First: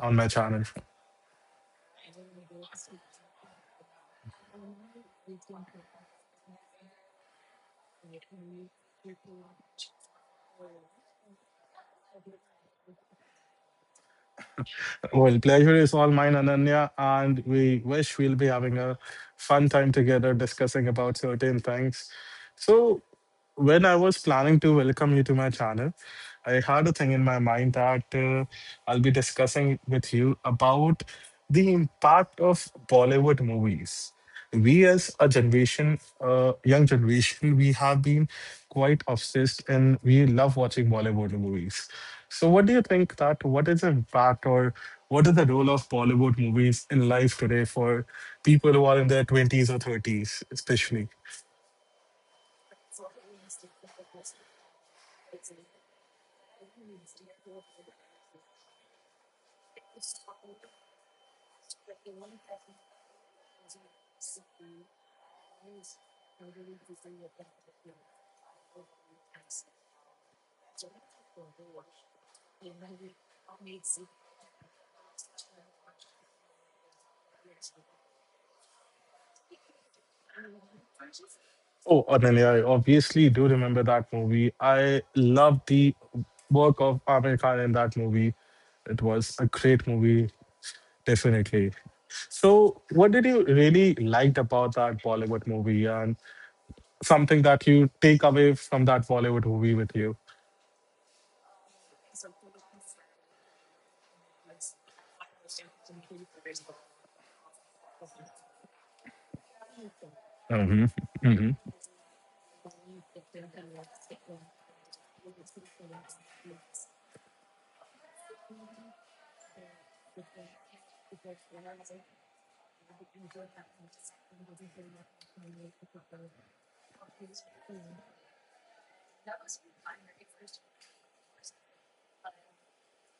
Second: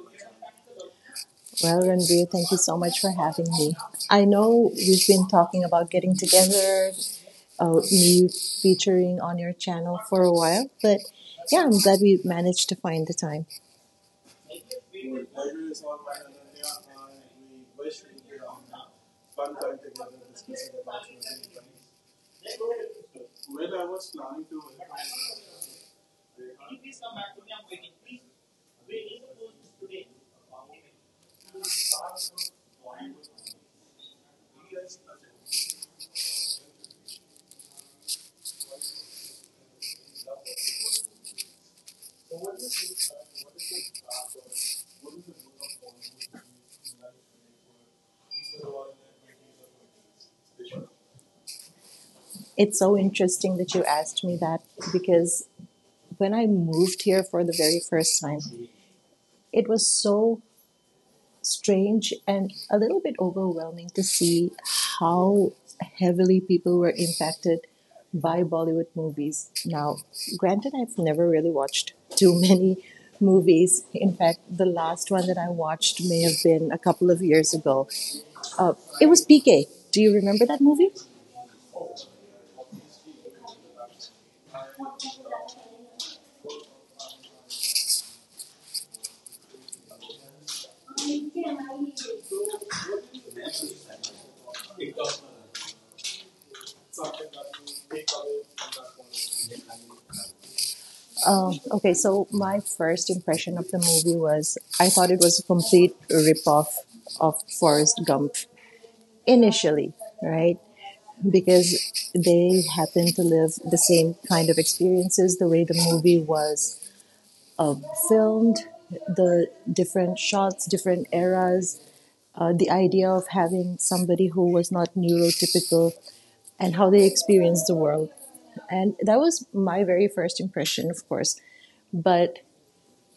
on my channel? Well, Ranveer, thank you so much for having me. I know we've been talking about getting together, me featuring on your channel for a while, but yeah, I'm glad we managed to find the time. Well, pleasure is all mine, Ananya, and we wish we'll be having a fun time together discussing about certain things. So, when I was planning to welcome you to my channel, I had a thing in my mind that I'll be discussing with you about the impact of Bollywood movies. We as a generation, young generation, we have been quite obsessed and we love watching Bollywood movies. So, what do you think that what is the impact or what is the role of Bollywood movies in life today for people who are in their 20s or 30s, especially? It's so interesting that you asked me that because when I moved here for the very first time, it was so strange and a little bit overwhelming to see how heavily people were impacted by Bollywood movies. Now, granted, I've never really watched too many movies. In fact, the last one that I watched may have been a couple of years ago. Uh, it was PK. Do you remember that movie? Oh, Ananya, I obviously do remember that movie. I love the work of Amir Khan in that movie. It was a great movie. Definitely. So, what did you really liked about that Bollywood movie, and something that you take away from that Bollywood movie with you? Okay, so my first impression of the movie was I thought it was a complete ripoff of Forrest Gump initially, right? Hmm. Because they happen to live the same kind of experiences, the way the movie was filmed, the different shots, different eras, the idea of having somebody who was not neurotypical and how they experienced the world. And that was my very first impression, of course, but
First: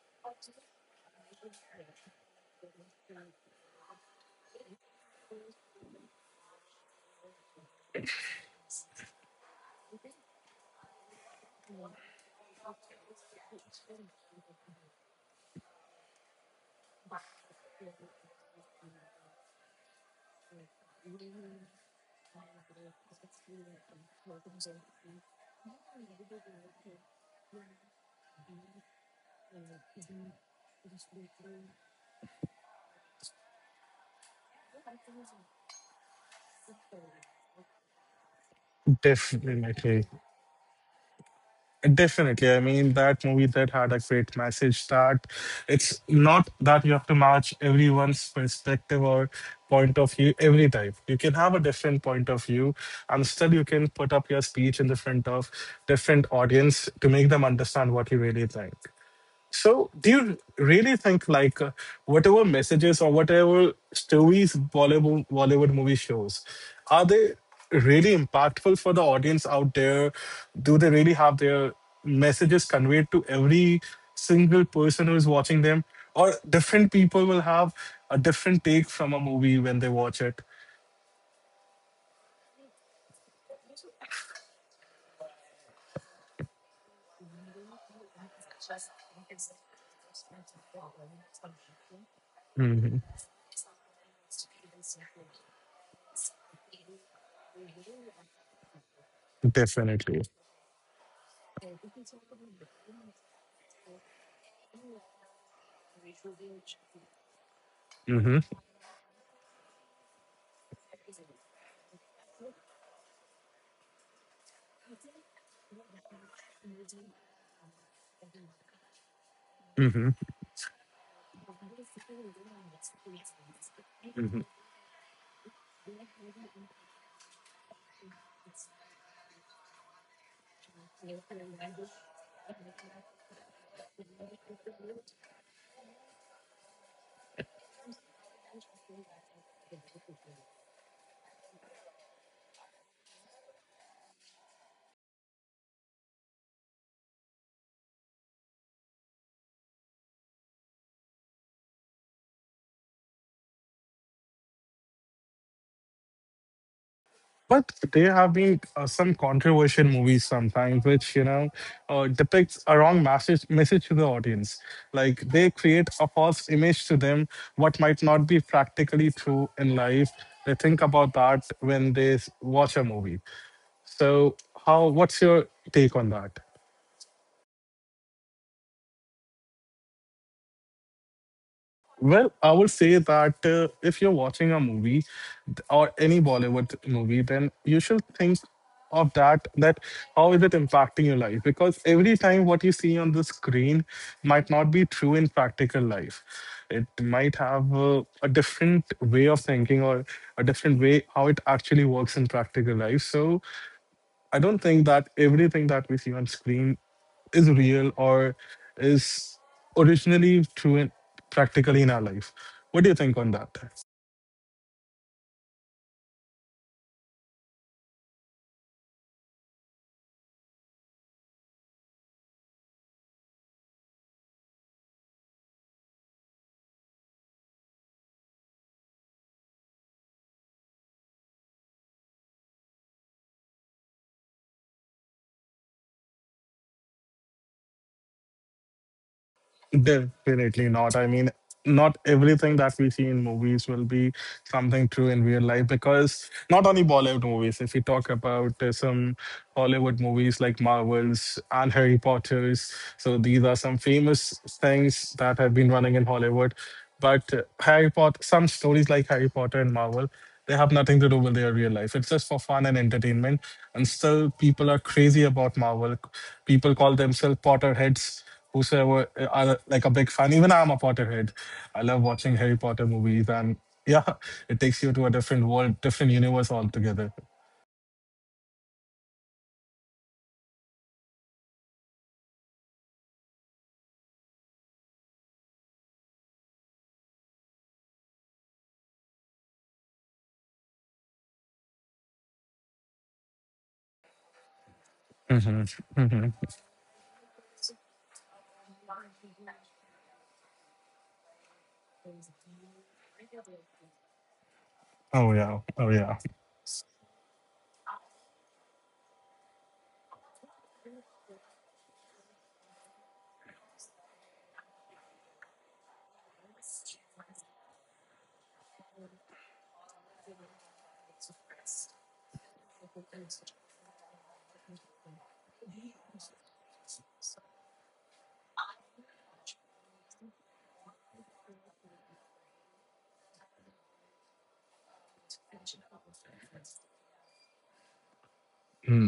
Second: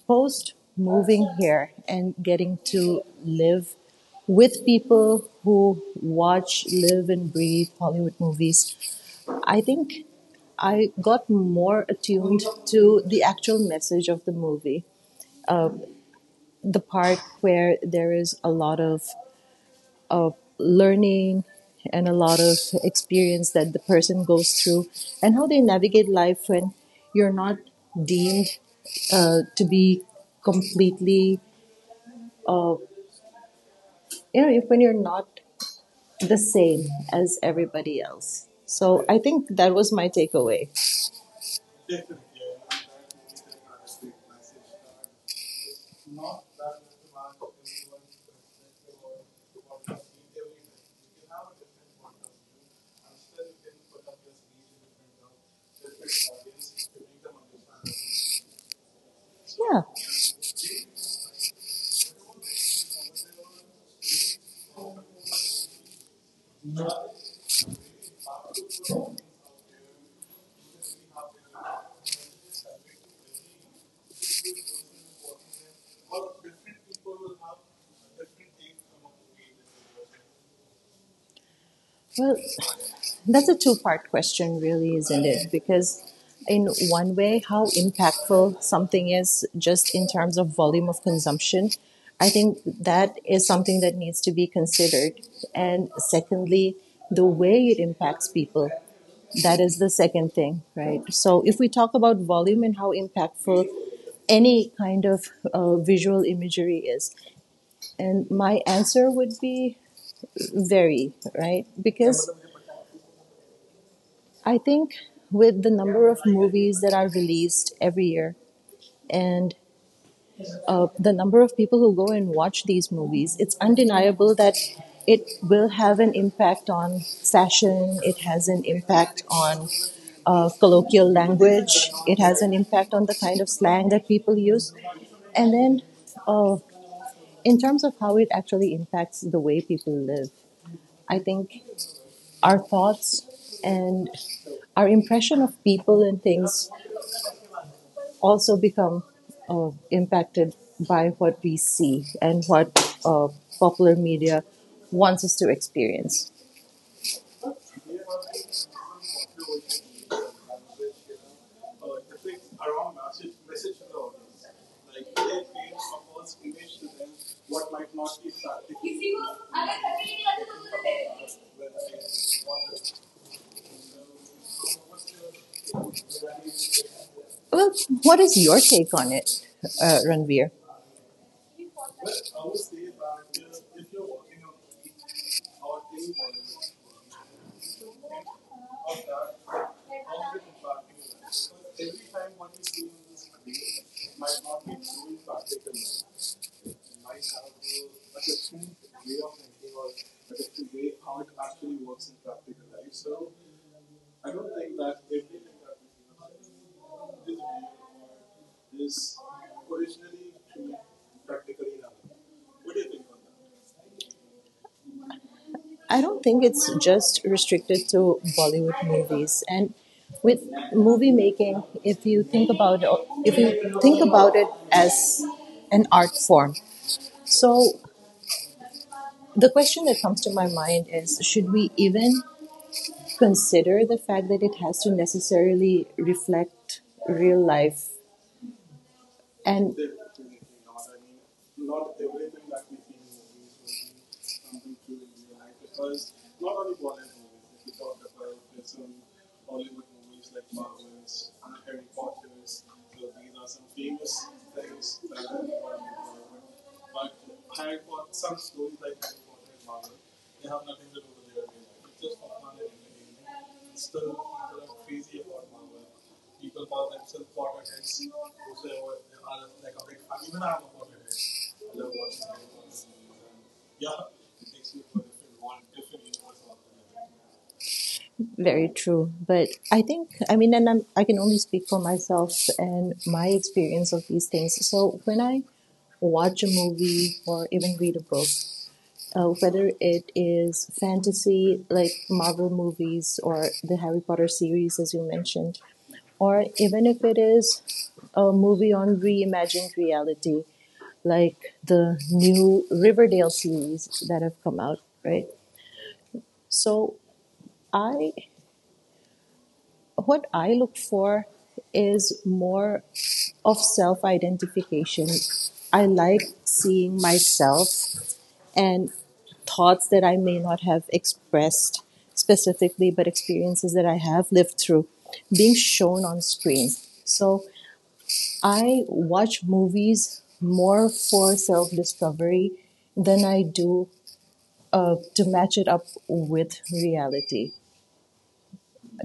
post moving here and getting to live with people who watch, live and breathe Hollywood movies, I think I got more attuned to the actual message of the movie. The part where there is a lot of learning and a lot of experience that the person goes through, and how they navigate life when you're not deemed to be completely, uh, when you're not the same as everybody else. So I think that was Definitely. my takeaway. Definitely. I mean, that movie that had a great message that it's not that you have to match everyone's perspective or point of view every time. You can have a different point of view and still you can put up your speech in the front of different audience to make them understand what you really think. Yeah. So, do you really think like whatever messages or whatever stories Bollywood movie shows, are they really impactful for the audience out there? Do they really have their messages conveyed to every single person who is watching them? Or different people will have a different take from a movie when they watch it. Well, that's a two-part question, really, isn't it? Because, in one way, how impactful something is just in terms of volume of consumption, I think Mhm. that is something that needs to be considered. And secondly, the way it impacts people. That is the Definitely. second thing, right? So, if we talk about volume and how impactful any kind of visual imagery is, and my answer would be very, right? Because I think with the number of movies that are released every year and the number of people who go and watch these movies, it's undeniable that it will have an impact on fashion, it has an impact on colloquial language, it has an impact on the kind of slang that people use. And then, uh, in terms of how it actually impacts the way people live, I think our thoughts and our impression of people and things also become impacted by what we see and what uh, popular media wants us to experience. But there have been some controversial movies sometimes, which you know depicts a wrong message to the audience. Like they create a false image to them, what might not be practically true in life. They think about that when they watch a movie. So, how? What's your take on that? Well, what is your take on it, Ranveer? Well, I would say that if you're watching a movie or any Bollywood movie, then you should think of that how is it impacting your life, because every time what you see on the screen might not be true in practical life. It might have a different way of thinking or a different way how it actually works in practical life. So I don't think that everything that we see on screen is real or is originally true in, practically in our life. What do you think on that? I don't think it's just restricted to Bollywood movies. And with movie making, if you think about it as an art form, so the question that comes to my mind is: should we even consider the fact that it has to necessarily reflect real life? And Definitely not. I mean, not everything that we see in movies will be something true in real life, because not only Bollywood movies, if we talk about some Hollywood movies like Marvel's and Harry Potter's, so these are some famous things that have been running in Hollywood. But Harry Potter, some stories like Harry Potter and Marvel, they have nothing to do with their real life. It's just for fun and entertainment. And still, people are crazy about Marvel. People call themselves Potterheads. Whosoever are like a big fan. Even I'm a Potterhead. I love watching Harry Potter movies, and yeah, it takes you to a different world, different universe altogether. very true. But I think, I mean, I can only speak for myself and my experience of these things. So when I watch a movie or even read a book, whether it is fantasy like Marvel movies or the Harry Potter series, as you mentioned, or even if it is a movie on reimagined reality, like the new Riverdale series that have come out, right? Oh yeah, oh yeah. So I what I look for is more of self identification. I like seeing myself and thoughts that I may not have expressed specifically, but experiences that I have lived through being shown on screen. So I watch movies more for self discovery than I do to match it up with reality.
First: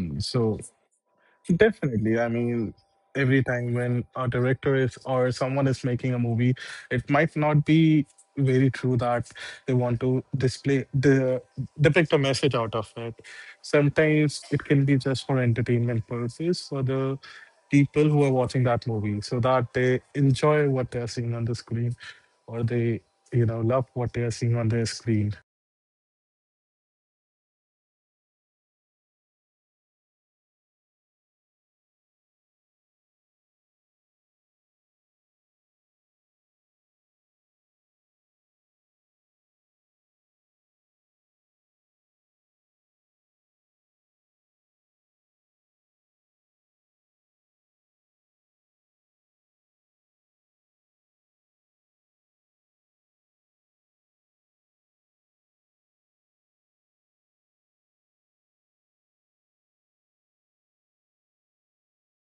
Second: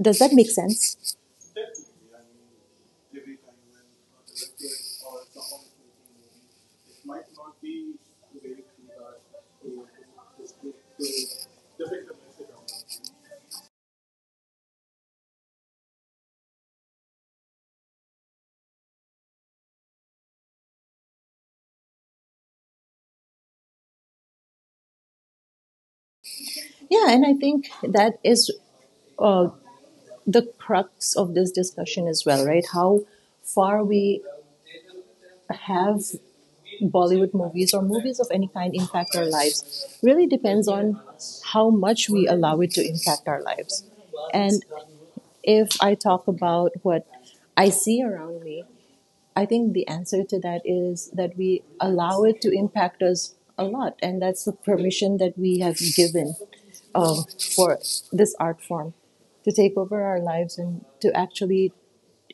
Does that make So sense? definitely. I mean, every time when a director is or someone is making a movie, it might not be very true that they want to display the depict a message out of it. Sometimes it can be just for entertainment purposes for the people who are watching that movie so that they enjoy what they are seeing on the screen or they, you know, love what they are seeing on their screen. Yeah, and I think that is uh, the crux of this discussion as well, right? How far we have Bollywood movies or movies of any kind impact our lives really depends on how much we allow it to impact our lives. And if I talk about what I see around me, I think the answer to that is that we allow it to impact us a lot, and that's the permission that we have given um, for this art form to take over our lives and to actually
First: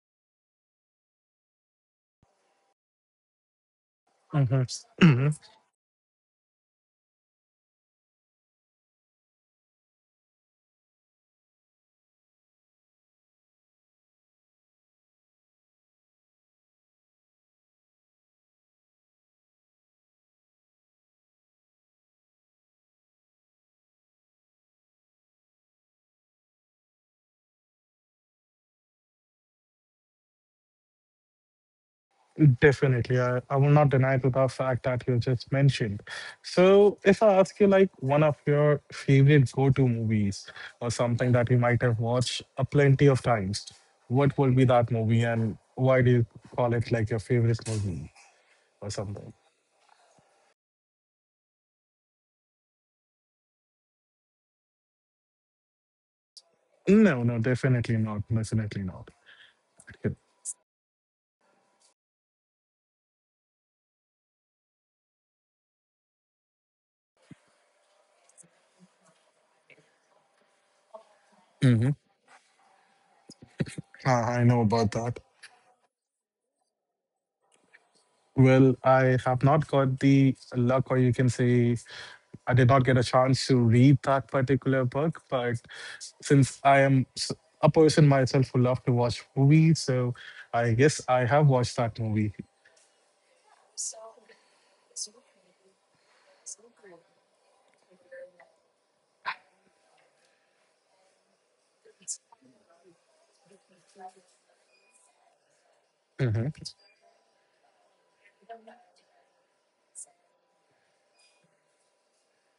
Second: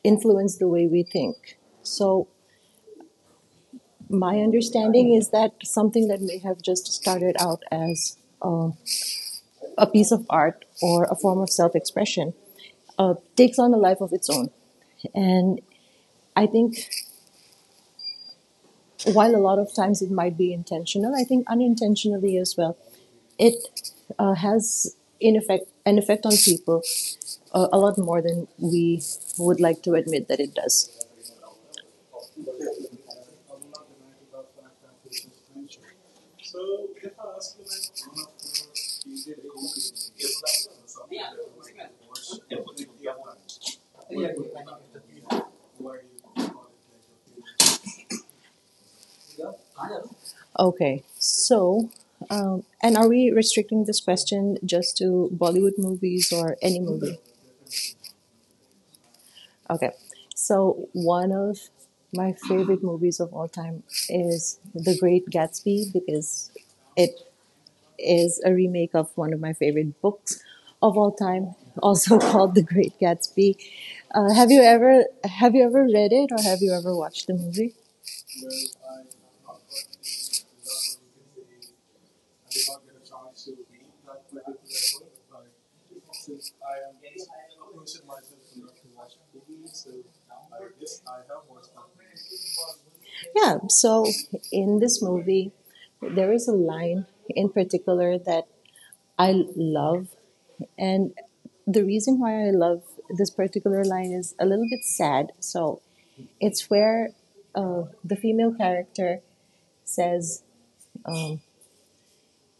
influence the way we think. So, my Mhm. understanding is that something that may have just started out as um a piece of art or a form of self expression takes on a life of its own. And I think while a lot of times it might be intentional, I think unintentionally as well, it has in effect an effect on people, a lot more than we would like to admit that it does. Definitely. I will not deny to the fact that you just mentioned. So if I ask you like one of your favorite go-to movies or something that you might have watched a plenty of times, what will be that movie and why do you call it like your favorite movie or something? Okay, so and are we restricting this question just to Bollywood movies or any movie? No, no, definitely not. Definitely not. Okay, Okay. so one of my favorite movies of all time is The Great Gatsby because it is a remake of one of my favorite books of all time, Mhm. also called The Great Gatsby. I I know about that. Have you ever read it or have you ever watched the movie? Well, I have not got the luck, or you can say, I did not get a chance to read that particular book. But since I am a person myself who love to watch movies, so I guess I have watched that movie. Yeah. So in this movie, there is a line in particular that I love, and the reason why I love this particular line is a little bit sad. So Mm-hmm. it's where the female character says,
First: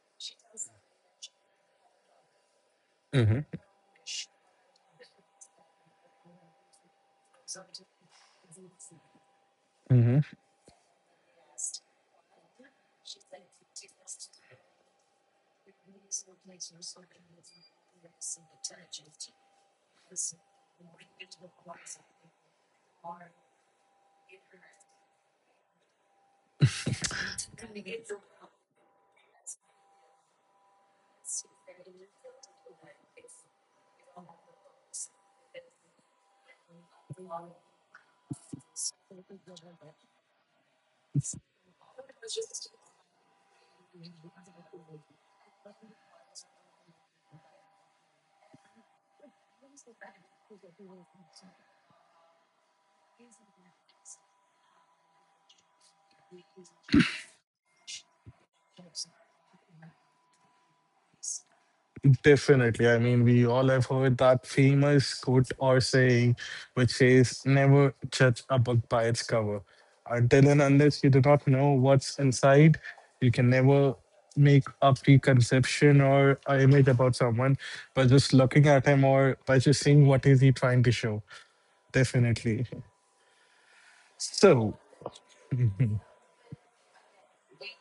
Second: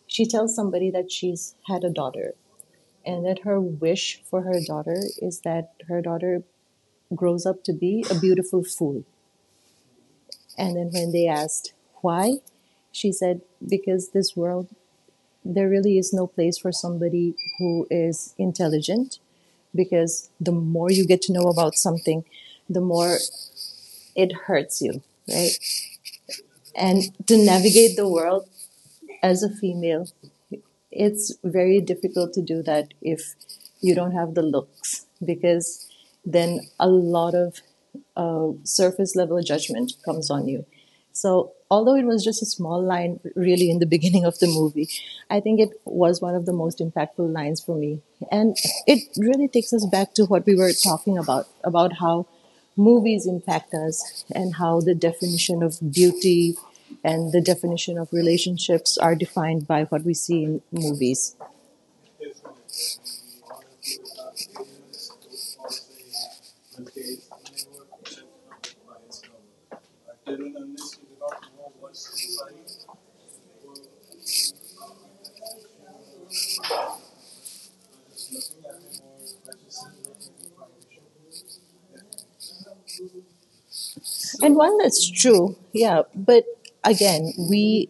she tells somebody that she's had a daughter and that Mm-hmm. her wish for her daughter is that her daughter grows up to be a beautiful fool. And then when they asked why, she said, because this world, there really is no place for somebody who is intelligent, because the more you get to know about something, the more it hurts you, right? And to navigate the world as a female, it's very difficult to do that if you don't have the looks, because then a lot of surface level judgment comes on you. So, although it was just a small line really in the beginning of the movie, I think it was one of the most impactful lines for me. And it really takes us back to what we were talking about how movies impact us and how the definition of beauty and the definition of relationships are defined by what we see in movies. Definitely. I mean, we all have heard that famous quote or saying, which says, never judge a book by its cover. Until and unless you do not know what's inside, you can never make a preconception or an image about someone by just looking at him or by just seeing what is he trying to show. Definitely. And while So that's true, yeah, but again,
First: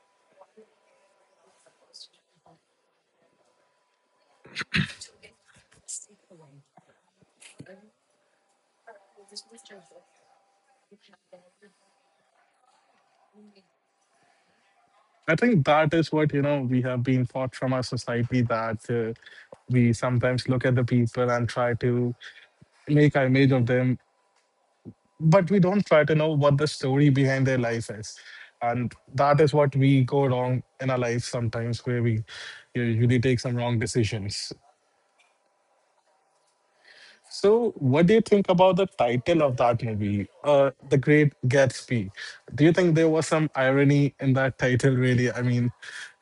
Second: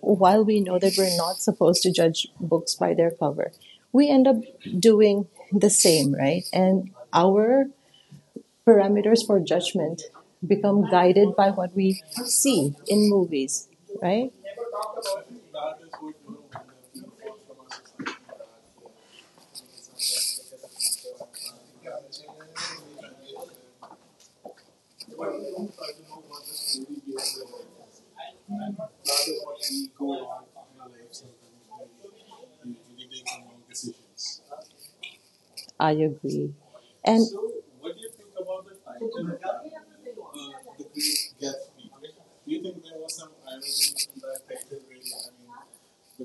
while we know that we're not supposed to judge books by their cover, we end up doing the same, right? And our parameters for judgment become guided by what we see in movies, right? I think that is what, you know, we have been taught from our society that we sometimes look at the people and try to make an image of them, but we don't try to know what the story behind their life is, and that is what we go wrong in our life sometimes where we, you know, usually take some wrong decisions. I agree. And So what do you think about the title of that movie, The Great Gatsby? Do you think there was some irony in that title, really? I mean,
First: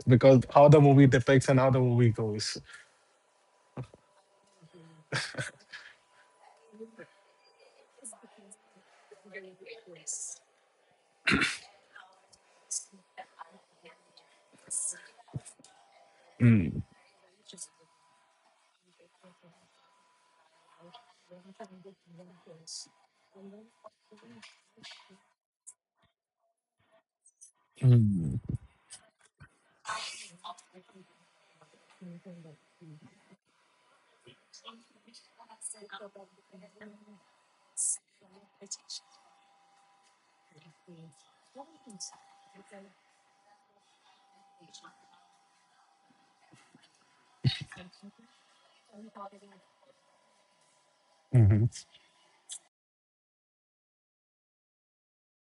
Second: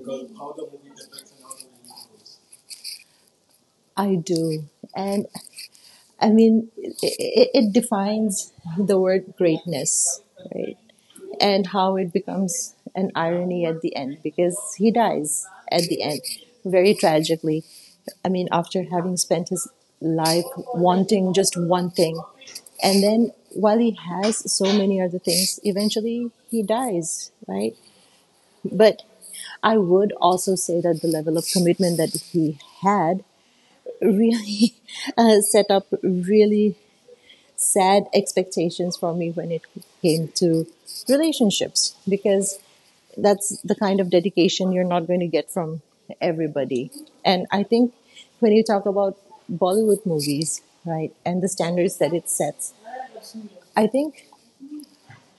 because how the movie depicts and how the movie goes. I do. And I mean, it defines the word greatness, right? And how it becomes an irony at the end because he dies at the end Mm. very tragically. I mean, after having spent his life wanting just one thing, and then while he has so many other things, eventually he dies, right? Mm. But I would also say that the level of commitment that he had really set up really set expectations for me when it came to relationships, because that's the kind of dedication you're not going to get from everybody. And I think when you talk about Bollywood movies, right, and the Mhm. standards that it sets, I think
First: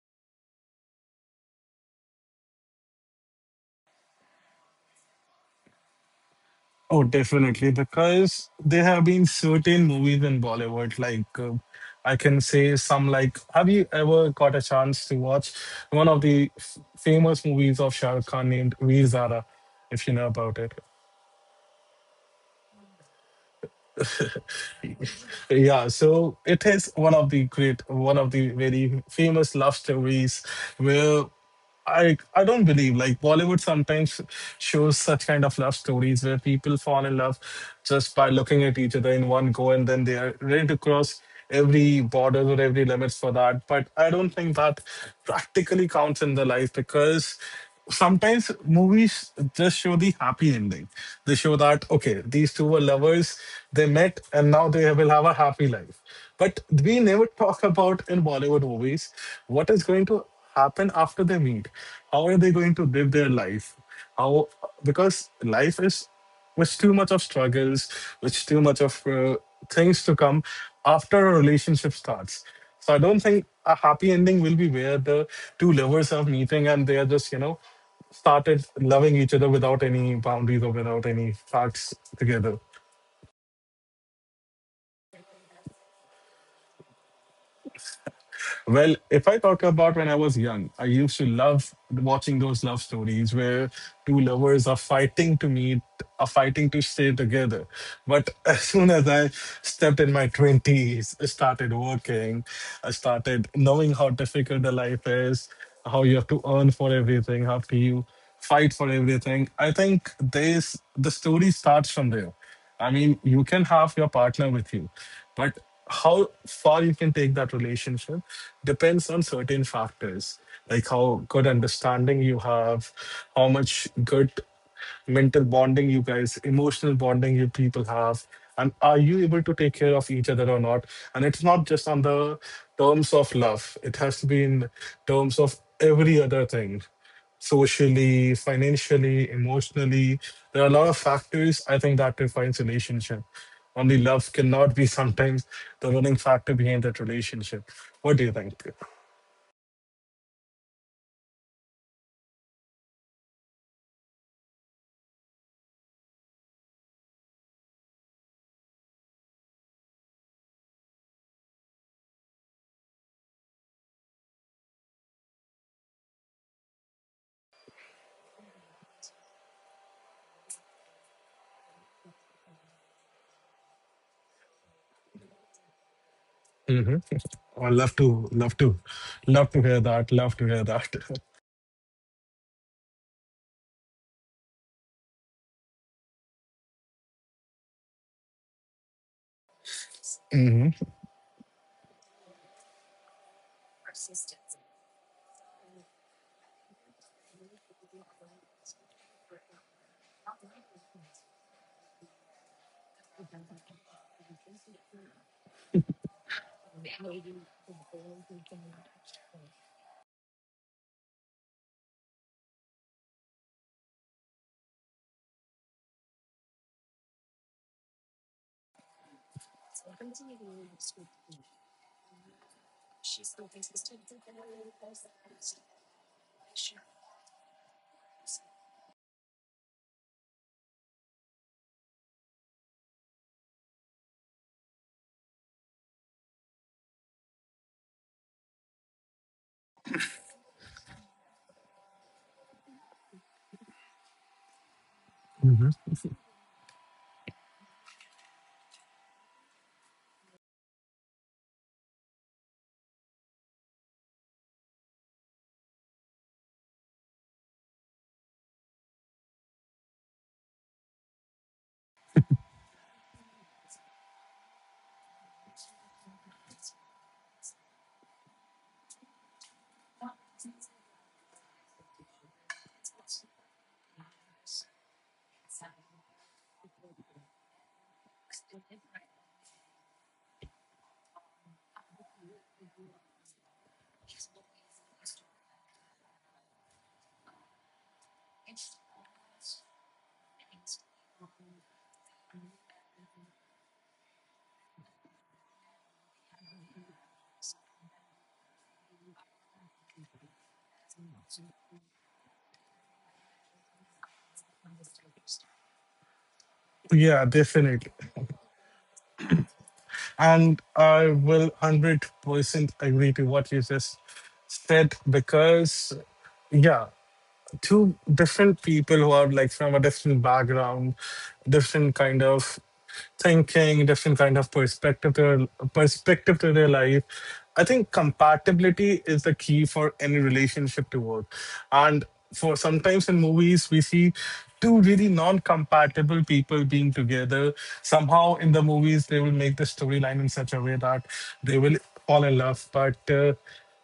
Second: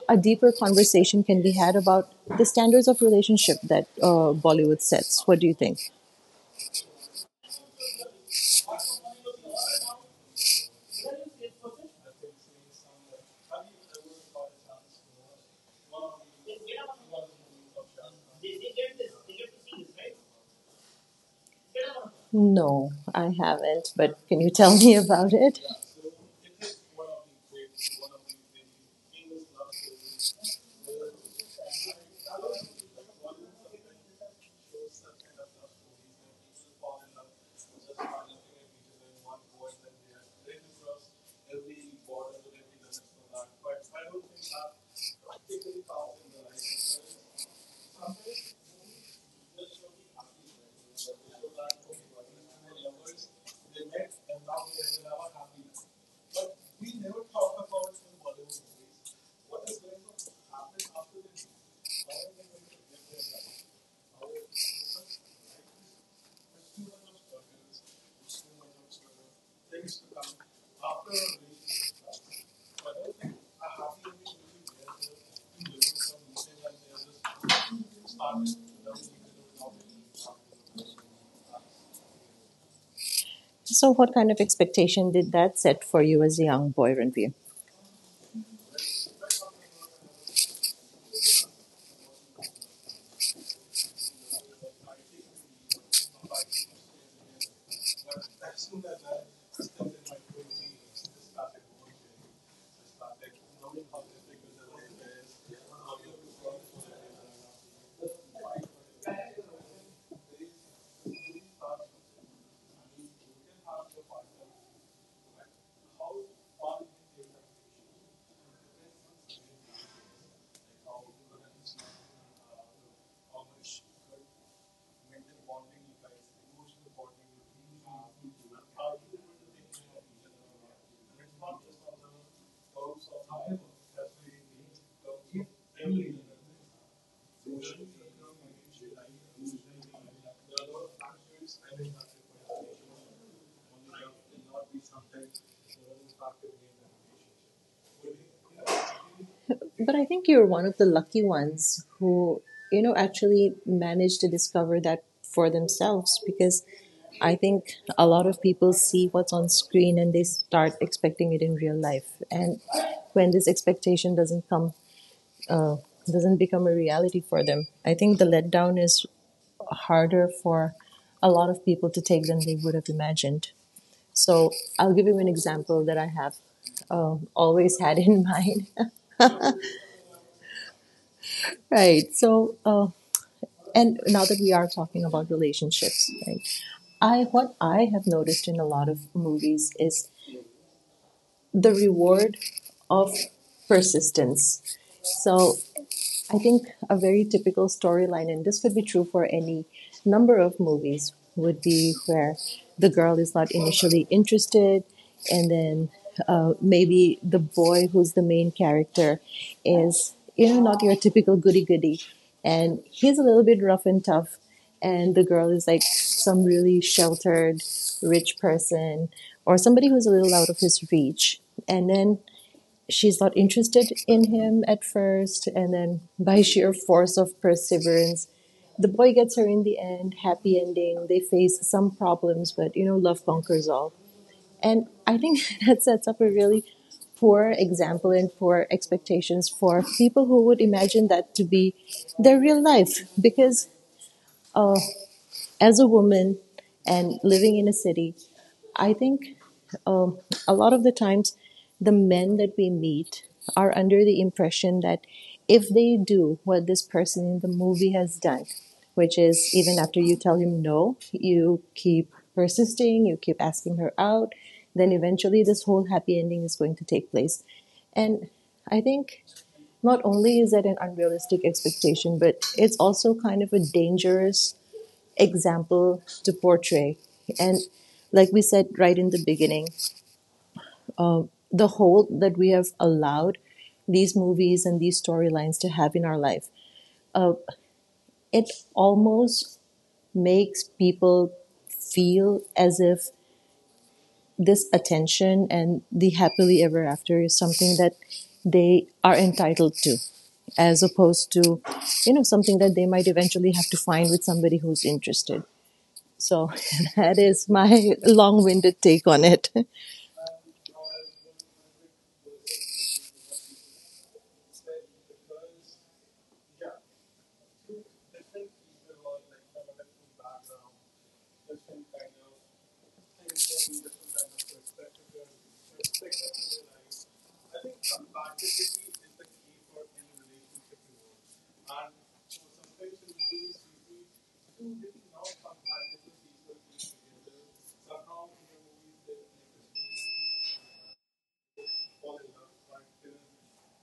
a deeper conversation can be had about the standards of relationship that Bollywood sets. What do you think? Oh, definitely, because there have been certain movies in Bollywood, like I can say some like, have you ever got a chance to watch one of the famous movies of Shah Rukh Khan named Veer Zara, if you know about it? No, I haven't, but can you tell me about it? Yeah, so it is one of the great, one of the very famous love stories where I don't believe like Bollywood sometimes shows such kind of love stories where people fall in love just by looking at each other in one go and then they are ready to cross every border or every limits for that. But I don't think that practically counts in the life, because sometimes movies just show the happy ending. They show that okay, these two were lovers, they met, and now they will have a happy life. But we never talk about in Bollywood movies what is going to happen after they meet. How are they going to live their life? How, because life is with too much of struggles, with too much of things to come after a relationship starts. So I don't think a happy ending will be where the two lovers are meeting and they are just, you know, started loving each other without any boundaries or without any facts together. So, what kind of expectation did that set for you as a young boy, Ranveer? Well, if I talk about when I was young, I used to love watching those love stories where two lovers are fighting to meet, are fighting to stay together. But as soon as I stepped in my 20s, I started working, I started knowing how difficult the life is, how you have to earn for everything, how to you fight for everything. I think this the story starts from there. I mean, you can have your partner with you, but how far you can take that relationship depends on certain factors, like how good understanding you have, how much good mental bonding you guys, emotional bonding you people have, and are you able to take care of each other or not? And it's not just on the terms of love; it has to be in terms of every other thing socially, financially, emotionally. There are a lot of factors I think that defines relationship. Only love cannot be sometimes the running factor behind that relationship. What do you think? But I think you're one of the lucky ones who, you know, actually managed to discover that for themselves, because I think a lot of people see what's on screen and they start expecting it in real life. And when this expectation doesn't come, uh, doesn't become a reality for them, I think the letdown is harder for a lot of people to take than they would have imagined. So I'll give you an example that I have Hmm. I always love had in to, love mind. to, love to hear that. Love to hear that. Right. So and now that we are talking about relationships, right, I what I have noticed in a lot of movies is Hmm. the reward of persistence. So I think a very typical storyline, and this would be true for any number of movies, would be where the girl is not initially interested, and then maybe the boy who's the main character is, you know, not your typical goody goody. And he's a little bit rough and tough, and the girl is like some really sheltered, rich person or somebody who's a little out of his reach. And then she's not interested in him at first, and then by sheer force of perseverance, the boy gets her in the end, happy ending. They face some problems, but you know, love conquers all. And I think that sets up a really poor example and poor expectations for people who would imagine that to be their real life because uh, as a woman and living in a city, I think um, a lot of the times the men that we meet are under the impression that if they do what this person in the movie has done, which is even after you tell him no, you keep persisting, you keep asking her out, then eventually this whole happy ending is going to take place. And I think not only is that an unrealistic expectation, but it's also kind of a dangerous example to portray. And like we said right in the beginning, the hold that we have allowed these movies and these storylines to have in our life, uh, it almost makes people feel as if this attention and the happily ever after is something that they are entitled to as opposed to something that they might eventually have to find with somebody who's interested. So that Yeah, is definitely. my long-winded take on it. And I will 100% agree to what you just said because, yeah, two different people who are like from a different background, different kind of thinking, different kind of perspective to their life. I think compatibility is the key for any relationship to work. And for sometimes in movies we see two really non-compatible people being together. Somehow in the movies they will make the storyline in such a way that they will fall in love, but.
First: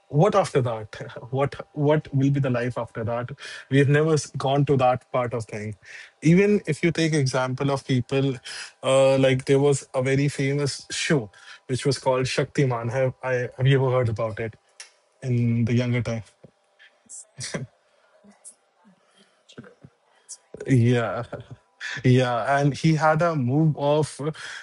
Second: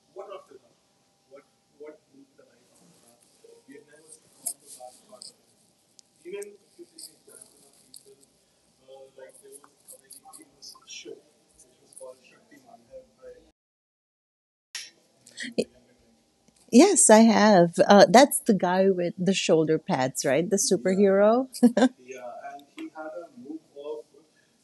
What after that, what will be the life after that, we have never gone to that part of thing. Even if you take example of people, like there was a very famous show which was called Shaktiman, have I have you ever heard about it, in the younger time? Yes, I have. That's the guy with the shoulder pads, right? The Yeah. superhero. Yeah, and he had a move of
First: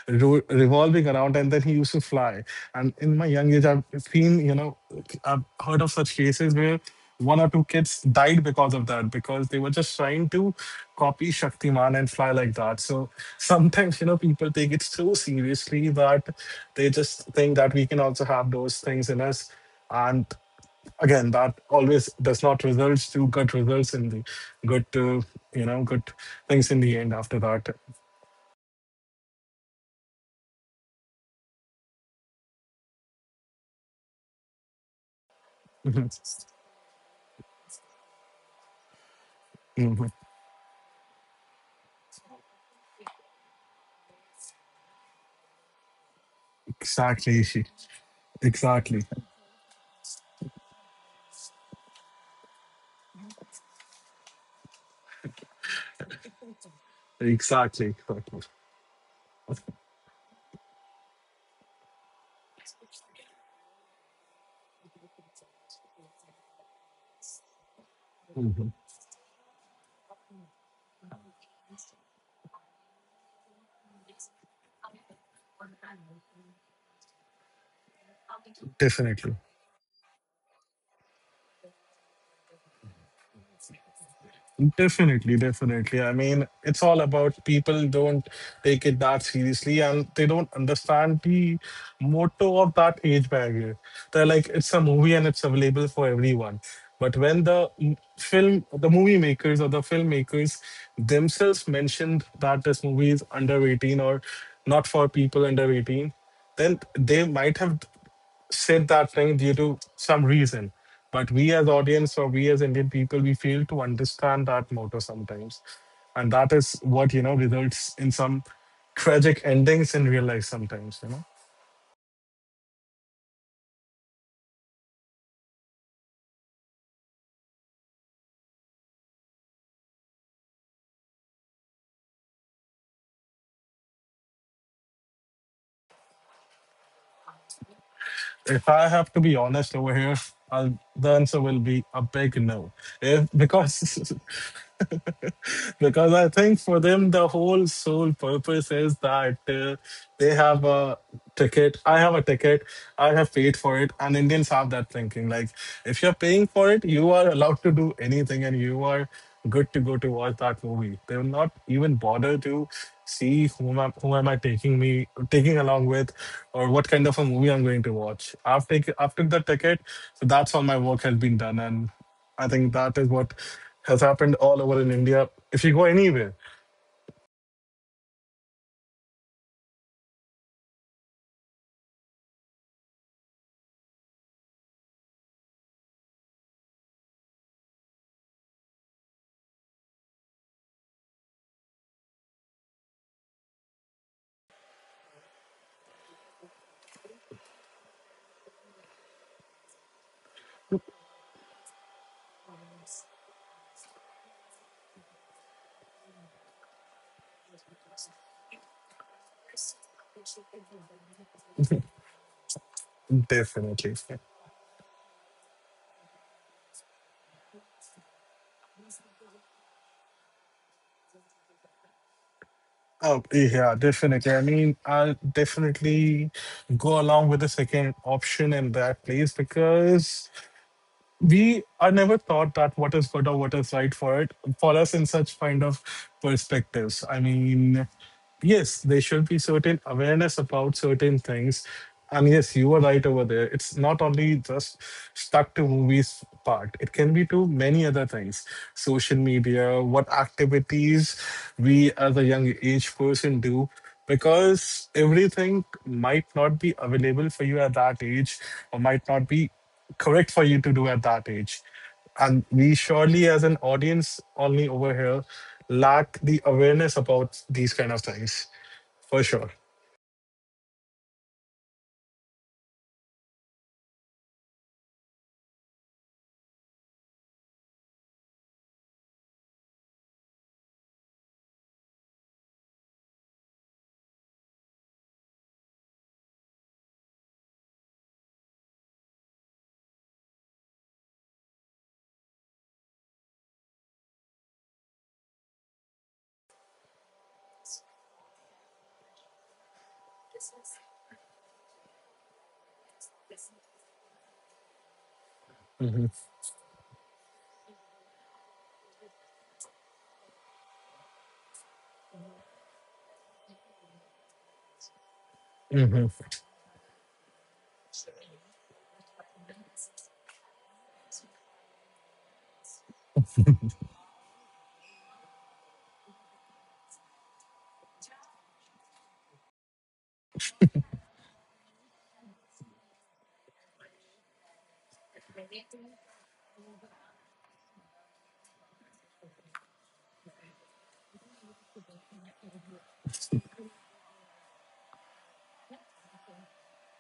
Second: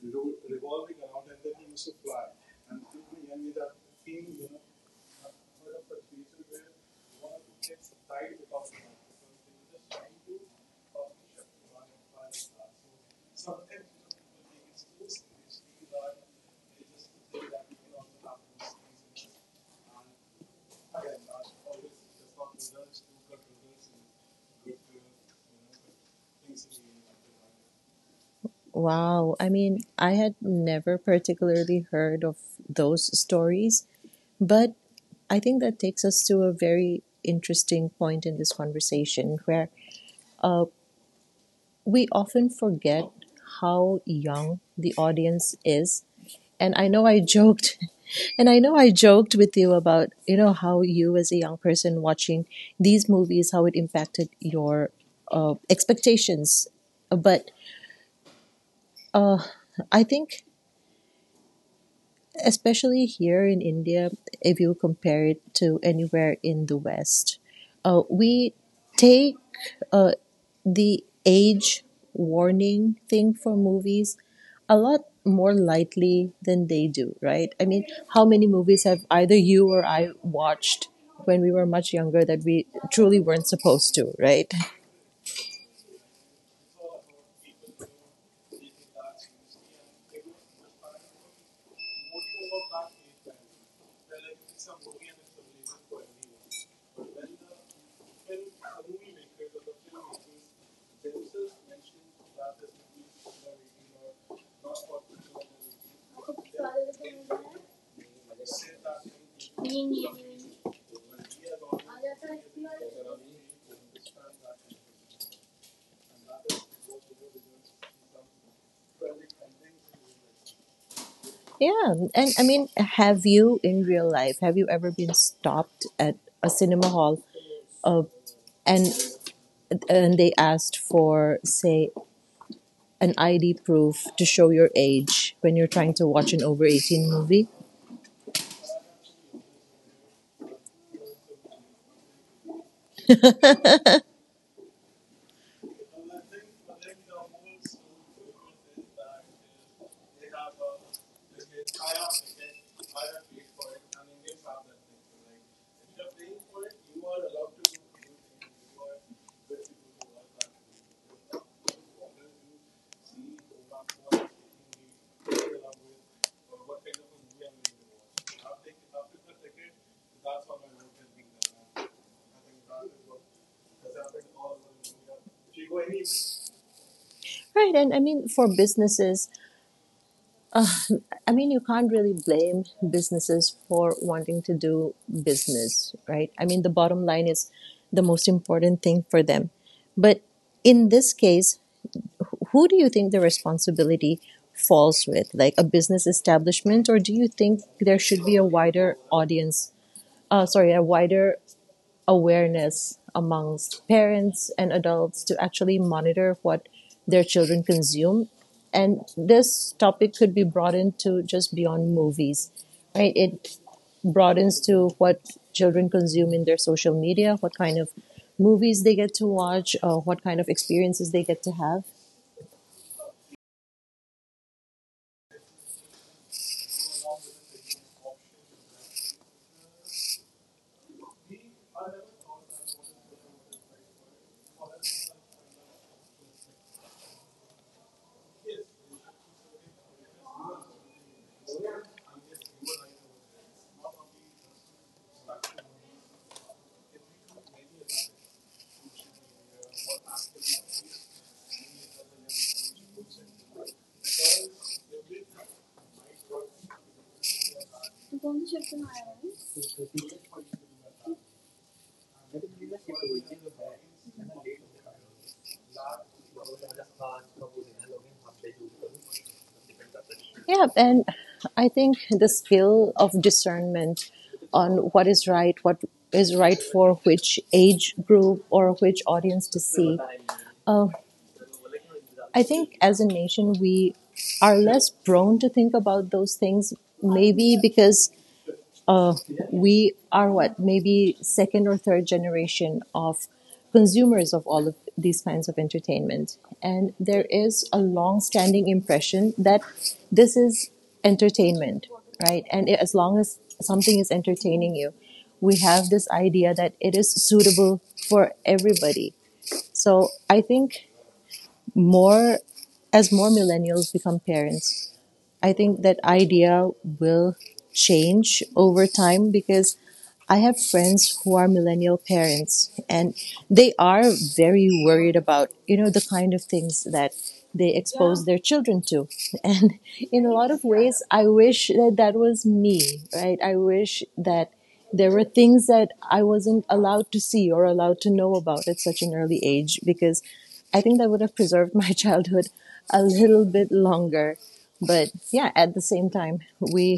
revolving around, and then he used to fly. And in my young age, I've seen, I've heard of such cases where one or two kids died because of that, because they were just trying to copy Shaktiman and fly like that. So sometimes, you know, people take it so seriously that they just think that we can also have those things in us. And again, that always does not results to good results in the good good things in the end after that Wow. I mean, I had never particularly heard of those stories, but I think that takes Mhm. us to a very interesting point in this conversation where Mhm. uh, we often forget how young the audience is. And I know I Exactly, Ishi. joked, and I know I Exactly, joked with you about, you know, how you as a young person watching these movies, how it impacted your expectations. But exactly, exactly. I think especially here in India, if you compare it to anywhere in the West, we Mhm. take uh, the age warning thing for movies a lot more lightly than they do, right? I mean, how many movies have either Definitely. you or I watched when we were much younger that we truly weren't supposed to, right? Definitely, definitely. I mean, it's all about people don't take it that seriously, and they don't understand the motto of that age barrier. They're like, it's a movie and it's available for everyone. But when the film, the movie makers or the filmmakers themselves mentioned that this movie is under 18 or not for people under 18, then they might have said that thing due to some reason. But we as audience, or we as Indian people, we fail to understand that motto sometimes. And that is what, you know, results in some tragic endings in real life sometimes, you know. Yeah, and I mean, have you in real life, have you ever been stopped at a cinema hall uh, and and they asked for, say, an ID proof to show your age when you're trying to watch an over 18 movie? If I have to be honest over here, I'll, the answer will be a big no. If, because because I think for them the whole sole purpose is that they have a ticket. I have a ticket. I have paid for it, and Indians have that thinking. Like if you're paying for it, you are allowed to do anything, and you are good to go to watch that movie. They will not even bother to see whom am I taking me taking along with, or what kind of a movie I'm going to watch. I've took the ticket, so that's all my work has been done, and I think that is what has happened all over in India. If you go anywhere, Right, and I mean, for businesses, I mean, you can't really blame businesses for wanting to do business, right? I mean, the bottom line is the most important thing for them. But in this case, who do you think the responsibility falls with, like a business establishment, or do you think there should be a wider audience, a wider awareness amongst parents and adults to actually monitor what their children consume? And this topic could be broadened to just beyond movies, right? It definitely. broadens to what children consume in their social media, what kind of movies they get to watch, what kind of experiences they get to have. Oh yeah, definitely. I mean, I'll definitely go along with the second option in that place because we are never taught that what is good or what is right for us in such kind of perspectives. I mean, yes, there should be certain awareness about certain things, and yes, you are right over there. It's not only just stuck to movies part, it can be to many other things. Social media, what activities we as a young age person do, because everything might not be available for you at that age, or might not be correct for you to do at that age. And we surely, as an audience, only over here, lack the awareness about these kind of things for sure. Yeah, and I think the skill of discernment on what is right for which age group or which audience to see. I think as a nation, we are less prone to think about those things, maybe because uh, we are what maybe second or third generation of consumers of all of these kinds of entertainment, and there is a long standing impression that this is entertainment, right? And as long as something is entertaining you, we have this idea that it is suitable for everybody. So I think more as more millennials become parents, I think that Hmm. idea will change over time because I have friends who are millennial parents and they are very worried about, you know, the kind of things that they expose their children to. And in a lot of ways, I wish that that was me, right? I wish that there were things that I wasn't allowed to see or allowed to know about at such an early age because I think that would have preserved my childhood a little bit longer. But yeah, at the same time, we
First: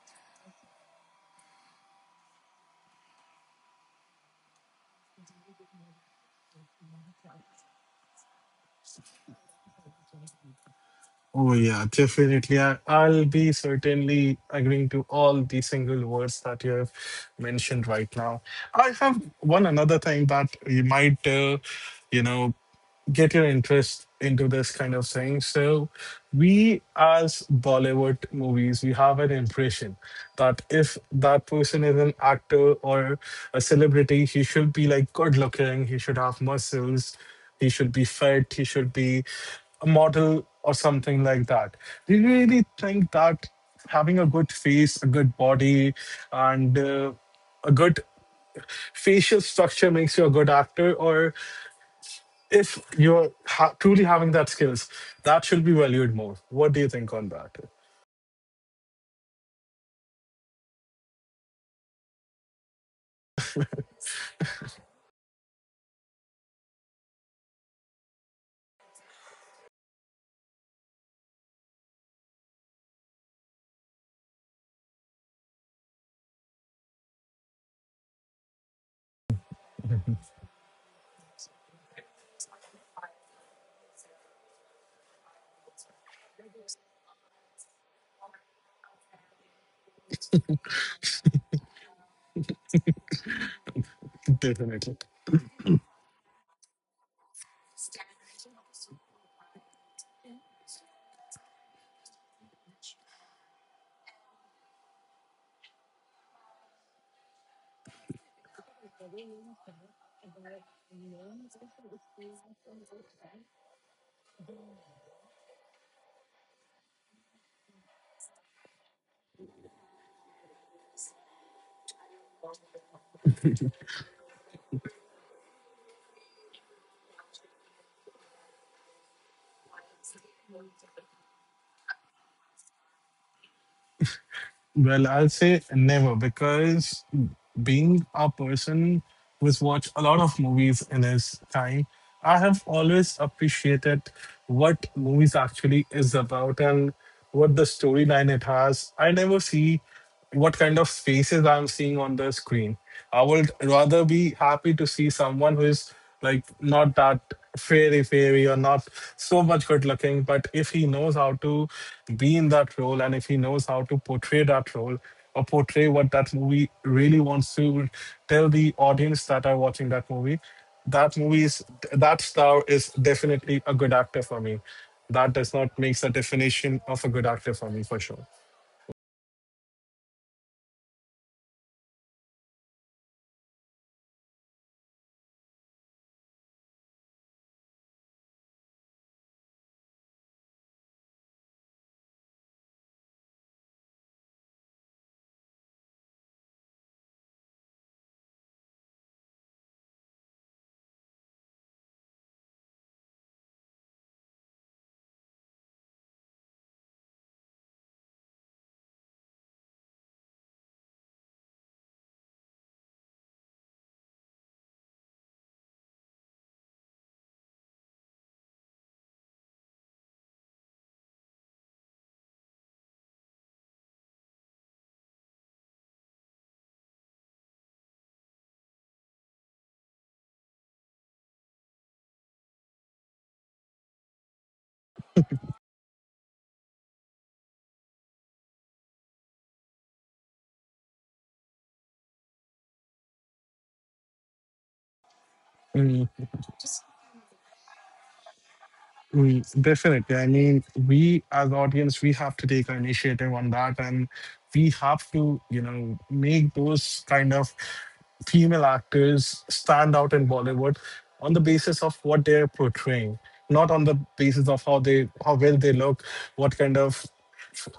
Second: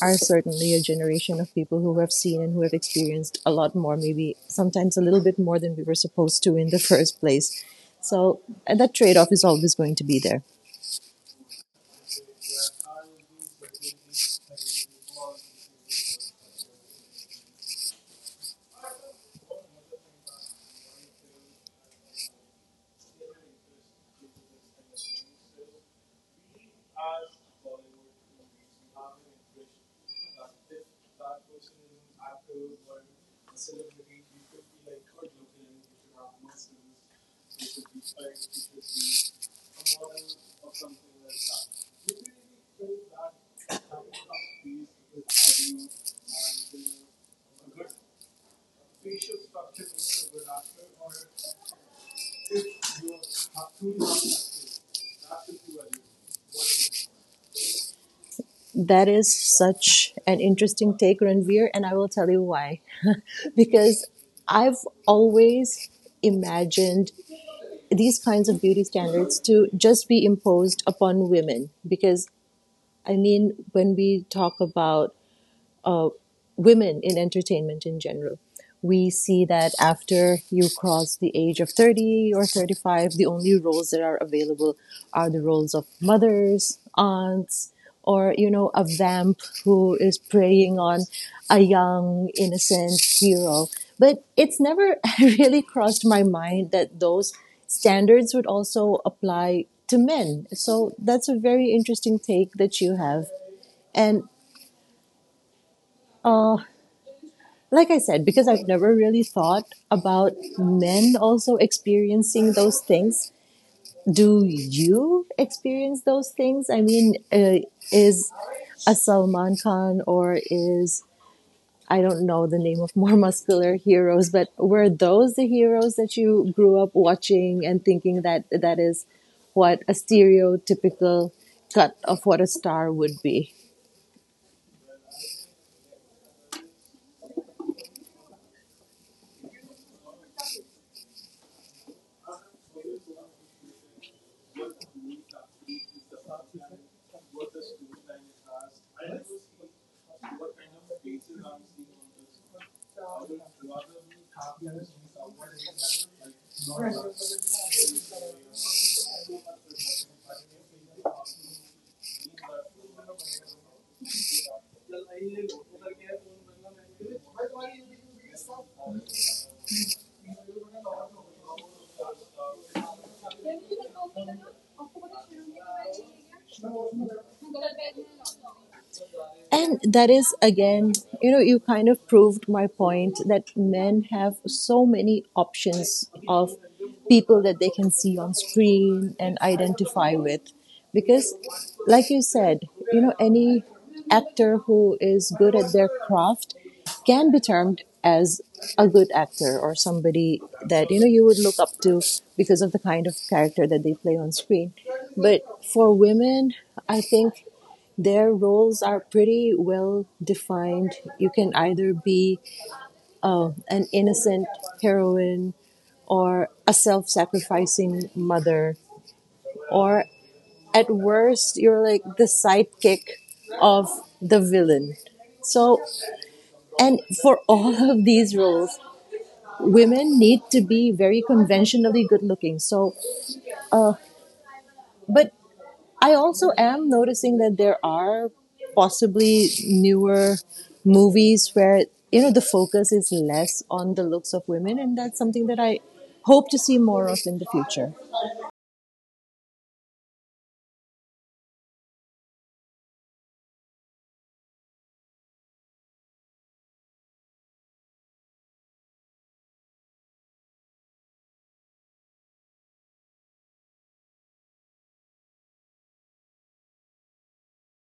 are certainly a generation of people who have seen and who have experienced a lot more, maybe sometimes a little bit more than we were supposed to in the first place. So that trade off is always going to be there. Oh yeah, definitely. I'll be certainly agreeing to all the single words that you have mentioned right now. I have one another thing that you might, you know, get your interest into this kind of thing. So, we as Bollywood movies, we have an impression that if that person is an actor or a celebrity, he should be like good looking, he should have muscles. He should be fit. He should be a model or something like that. Do you really think that having a good face, a good body, and a good facial structure makes you a good actor? Or if you're truly having that skills, that should be valued more. What do you think on that? That is such an interesting take, Ranveer, and I will tell you why. Because I've always imagined these kinds of beauty standards to just be imposed upon women because I mean when we talk about women in entertainment in general. We see that after you cross the age of 30 or 35, the only roles that are available are the roles of mothers, aunts, or, you know, a vamp who is preying on a young, innocent hero. But it's never Definitely. really crossed my mind that those standards would also apply to men. So that's a very interesting take that you have. And like I said, because I've never really thought about men also experiencing those things. Do you experience those things? I mean, is a Salman Khan or is, I don't know the name of more muscular heroes, but were those the heroes that you grew up watching and thinking that that is what a stereotypical cut of what a star would be? Well, I'll say never because being a person who's watched a lot of movies in his time, I have always appreciated what movies actually is about and what the storyline it has. I never see what kind of faces I'm seeing on the screen. I would rather be happy to see someone who is like not that fairy or not so much good looking, but if he knows how to be in that role and if he knows how to portray that role or portray what that movie really wants to tell the audience that are watching that movie is that star is definitely a good actor for me. That does not make the definition of a good actor for me for sure. And that is again, you know, you kind of proved my point that men have so many options of people that they can see on screen and identify with. Because, like you said, you know, any actor who is good at their craft can be termed as a good actor or somebody that you know you would look up to because of the kind of character that they play on screen, but for women, I think their roles are pretty well defined. You can either be an innocent heroine or a self sacrificing mother, or at worst, you're like the sidekick of the villain. So, and for all of these roles, women need to be very conventionally good looking. So, but I also am noticing that there are possibly newer movies where you know the focus is less on the looks of women, and that's something that I hope to see more of in the future. Mm, definitely. I mean, we as audience, we have to take an initiative on that, and we have to, you know, make those kind of female actors stand out in Bollywood on the basis of what they're portraying, not on the basis of how well they look, what kind of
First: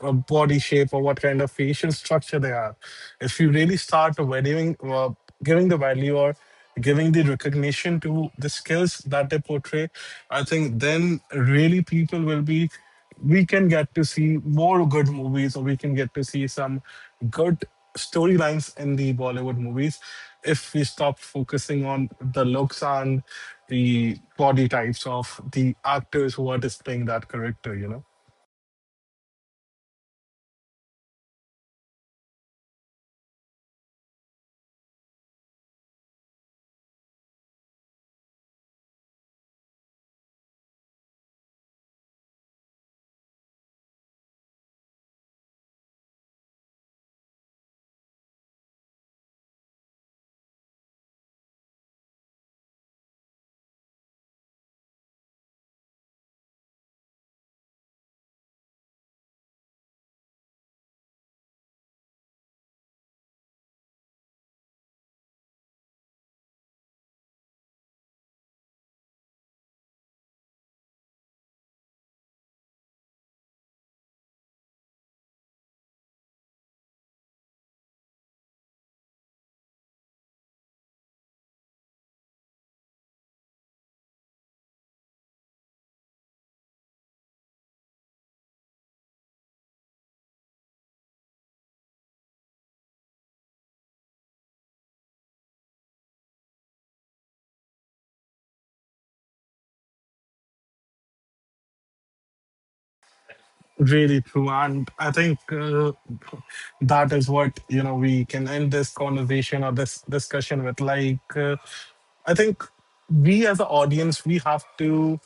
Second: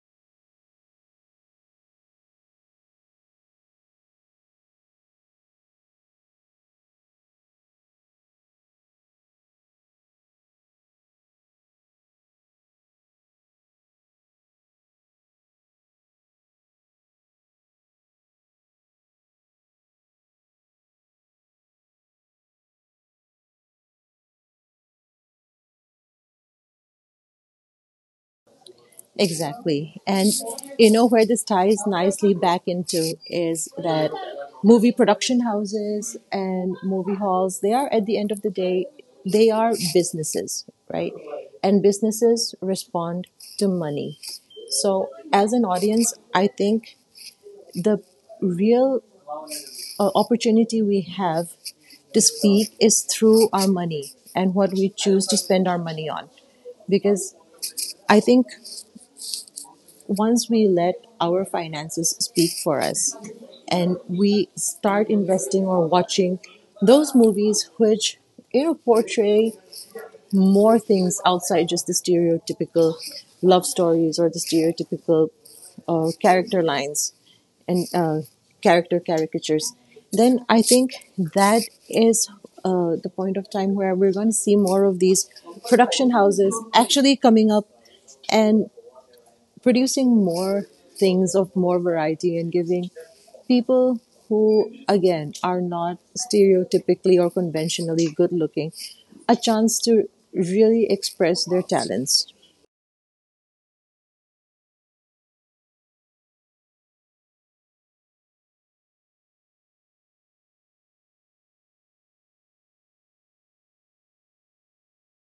body shape or what kind of facial structure they are. If you really start valuing, giving the value or giving the recognition to the skills that they portray, I think then really people will be. We can get to see more good movies, or we can get to see some good storylines in the Bollywood movies if we stop focusing on the looks and the body types of the actors who are displaying that character. You know. Exactly. And you know where this ties nicely back into is that movie production houses and movie halls, they are at the end of the day, they are businesses, right? And businesses respond to money. So, as an audience, I think the real opportunity we have to speak is through our money and what we choose to spend our money on because I think once we let our finances speak for us and we start investing or watching those movies which you know portray more things outside just the stereotypical love stories or the stereotypical character lines and character caricatures, then I think that is the point of time where we're going to see more of these production houses actually coming up and producing more things of more variety and giving people who again are not stereotypically or conventionally good looking a chance to really express their talents. Really true, and I think that is what you know. We can end this conversation or this discussion with like. I think we as an audience we have to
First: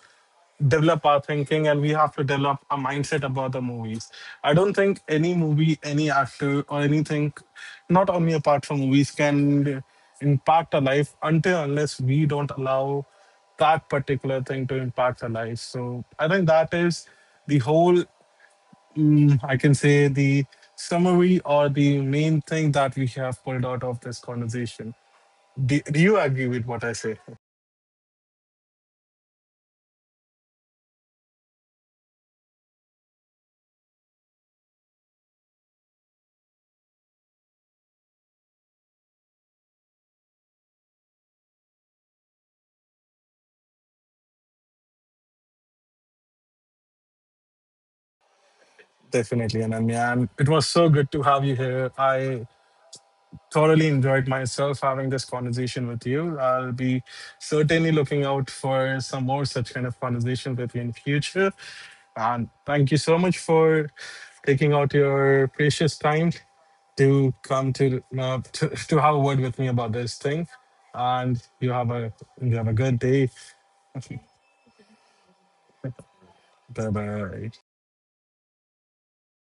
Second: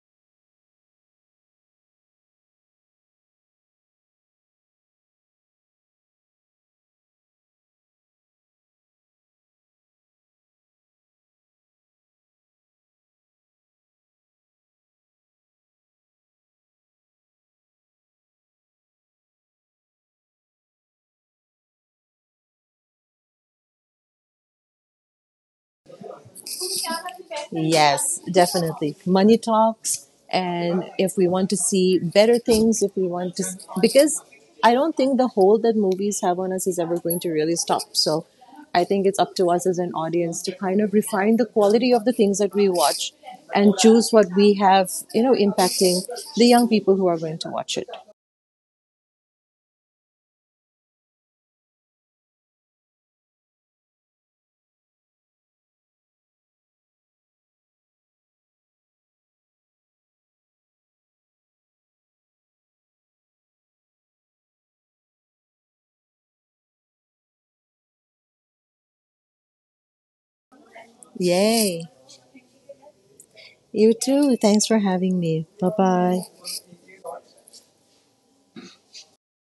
develop our thinking and we have to develop a mindset about the movies. I don't think any movie, any actor, or anything, not only apart from movies, can impact our life until unless we don't allow that particular thing to impact our life. So I think that is the whole. Mm, I can say the summary or the main thing that we have pulled out of this conversation. Do you agree with what I say? Yes, definitely. Money talks. And if we want to see better things, if we want to, because I don't think the hold that movies have on us is ever going to really stop. So I think it's up to us as an audience to kind of refine the quality of the things that we watch and choose what we have, you know, impacting the young people who are going to watch it. Definitely, Ananya. And it was so good to have you here. I thoroughly enjoyed myself having this conversation with you. I'll be certainly looking out for some more such kind of conversations with you in future. And thank you so much for taking out your precious time to come to have a word with me about this thing. And Yay. You have a good day. You too. Thanks for having me. Bye bye. Bye bye.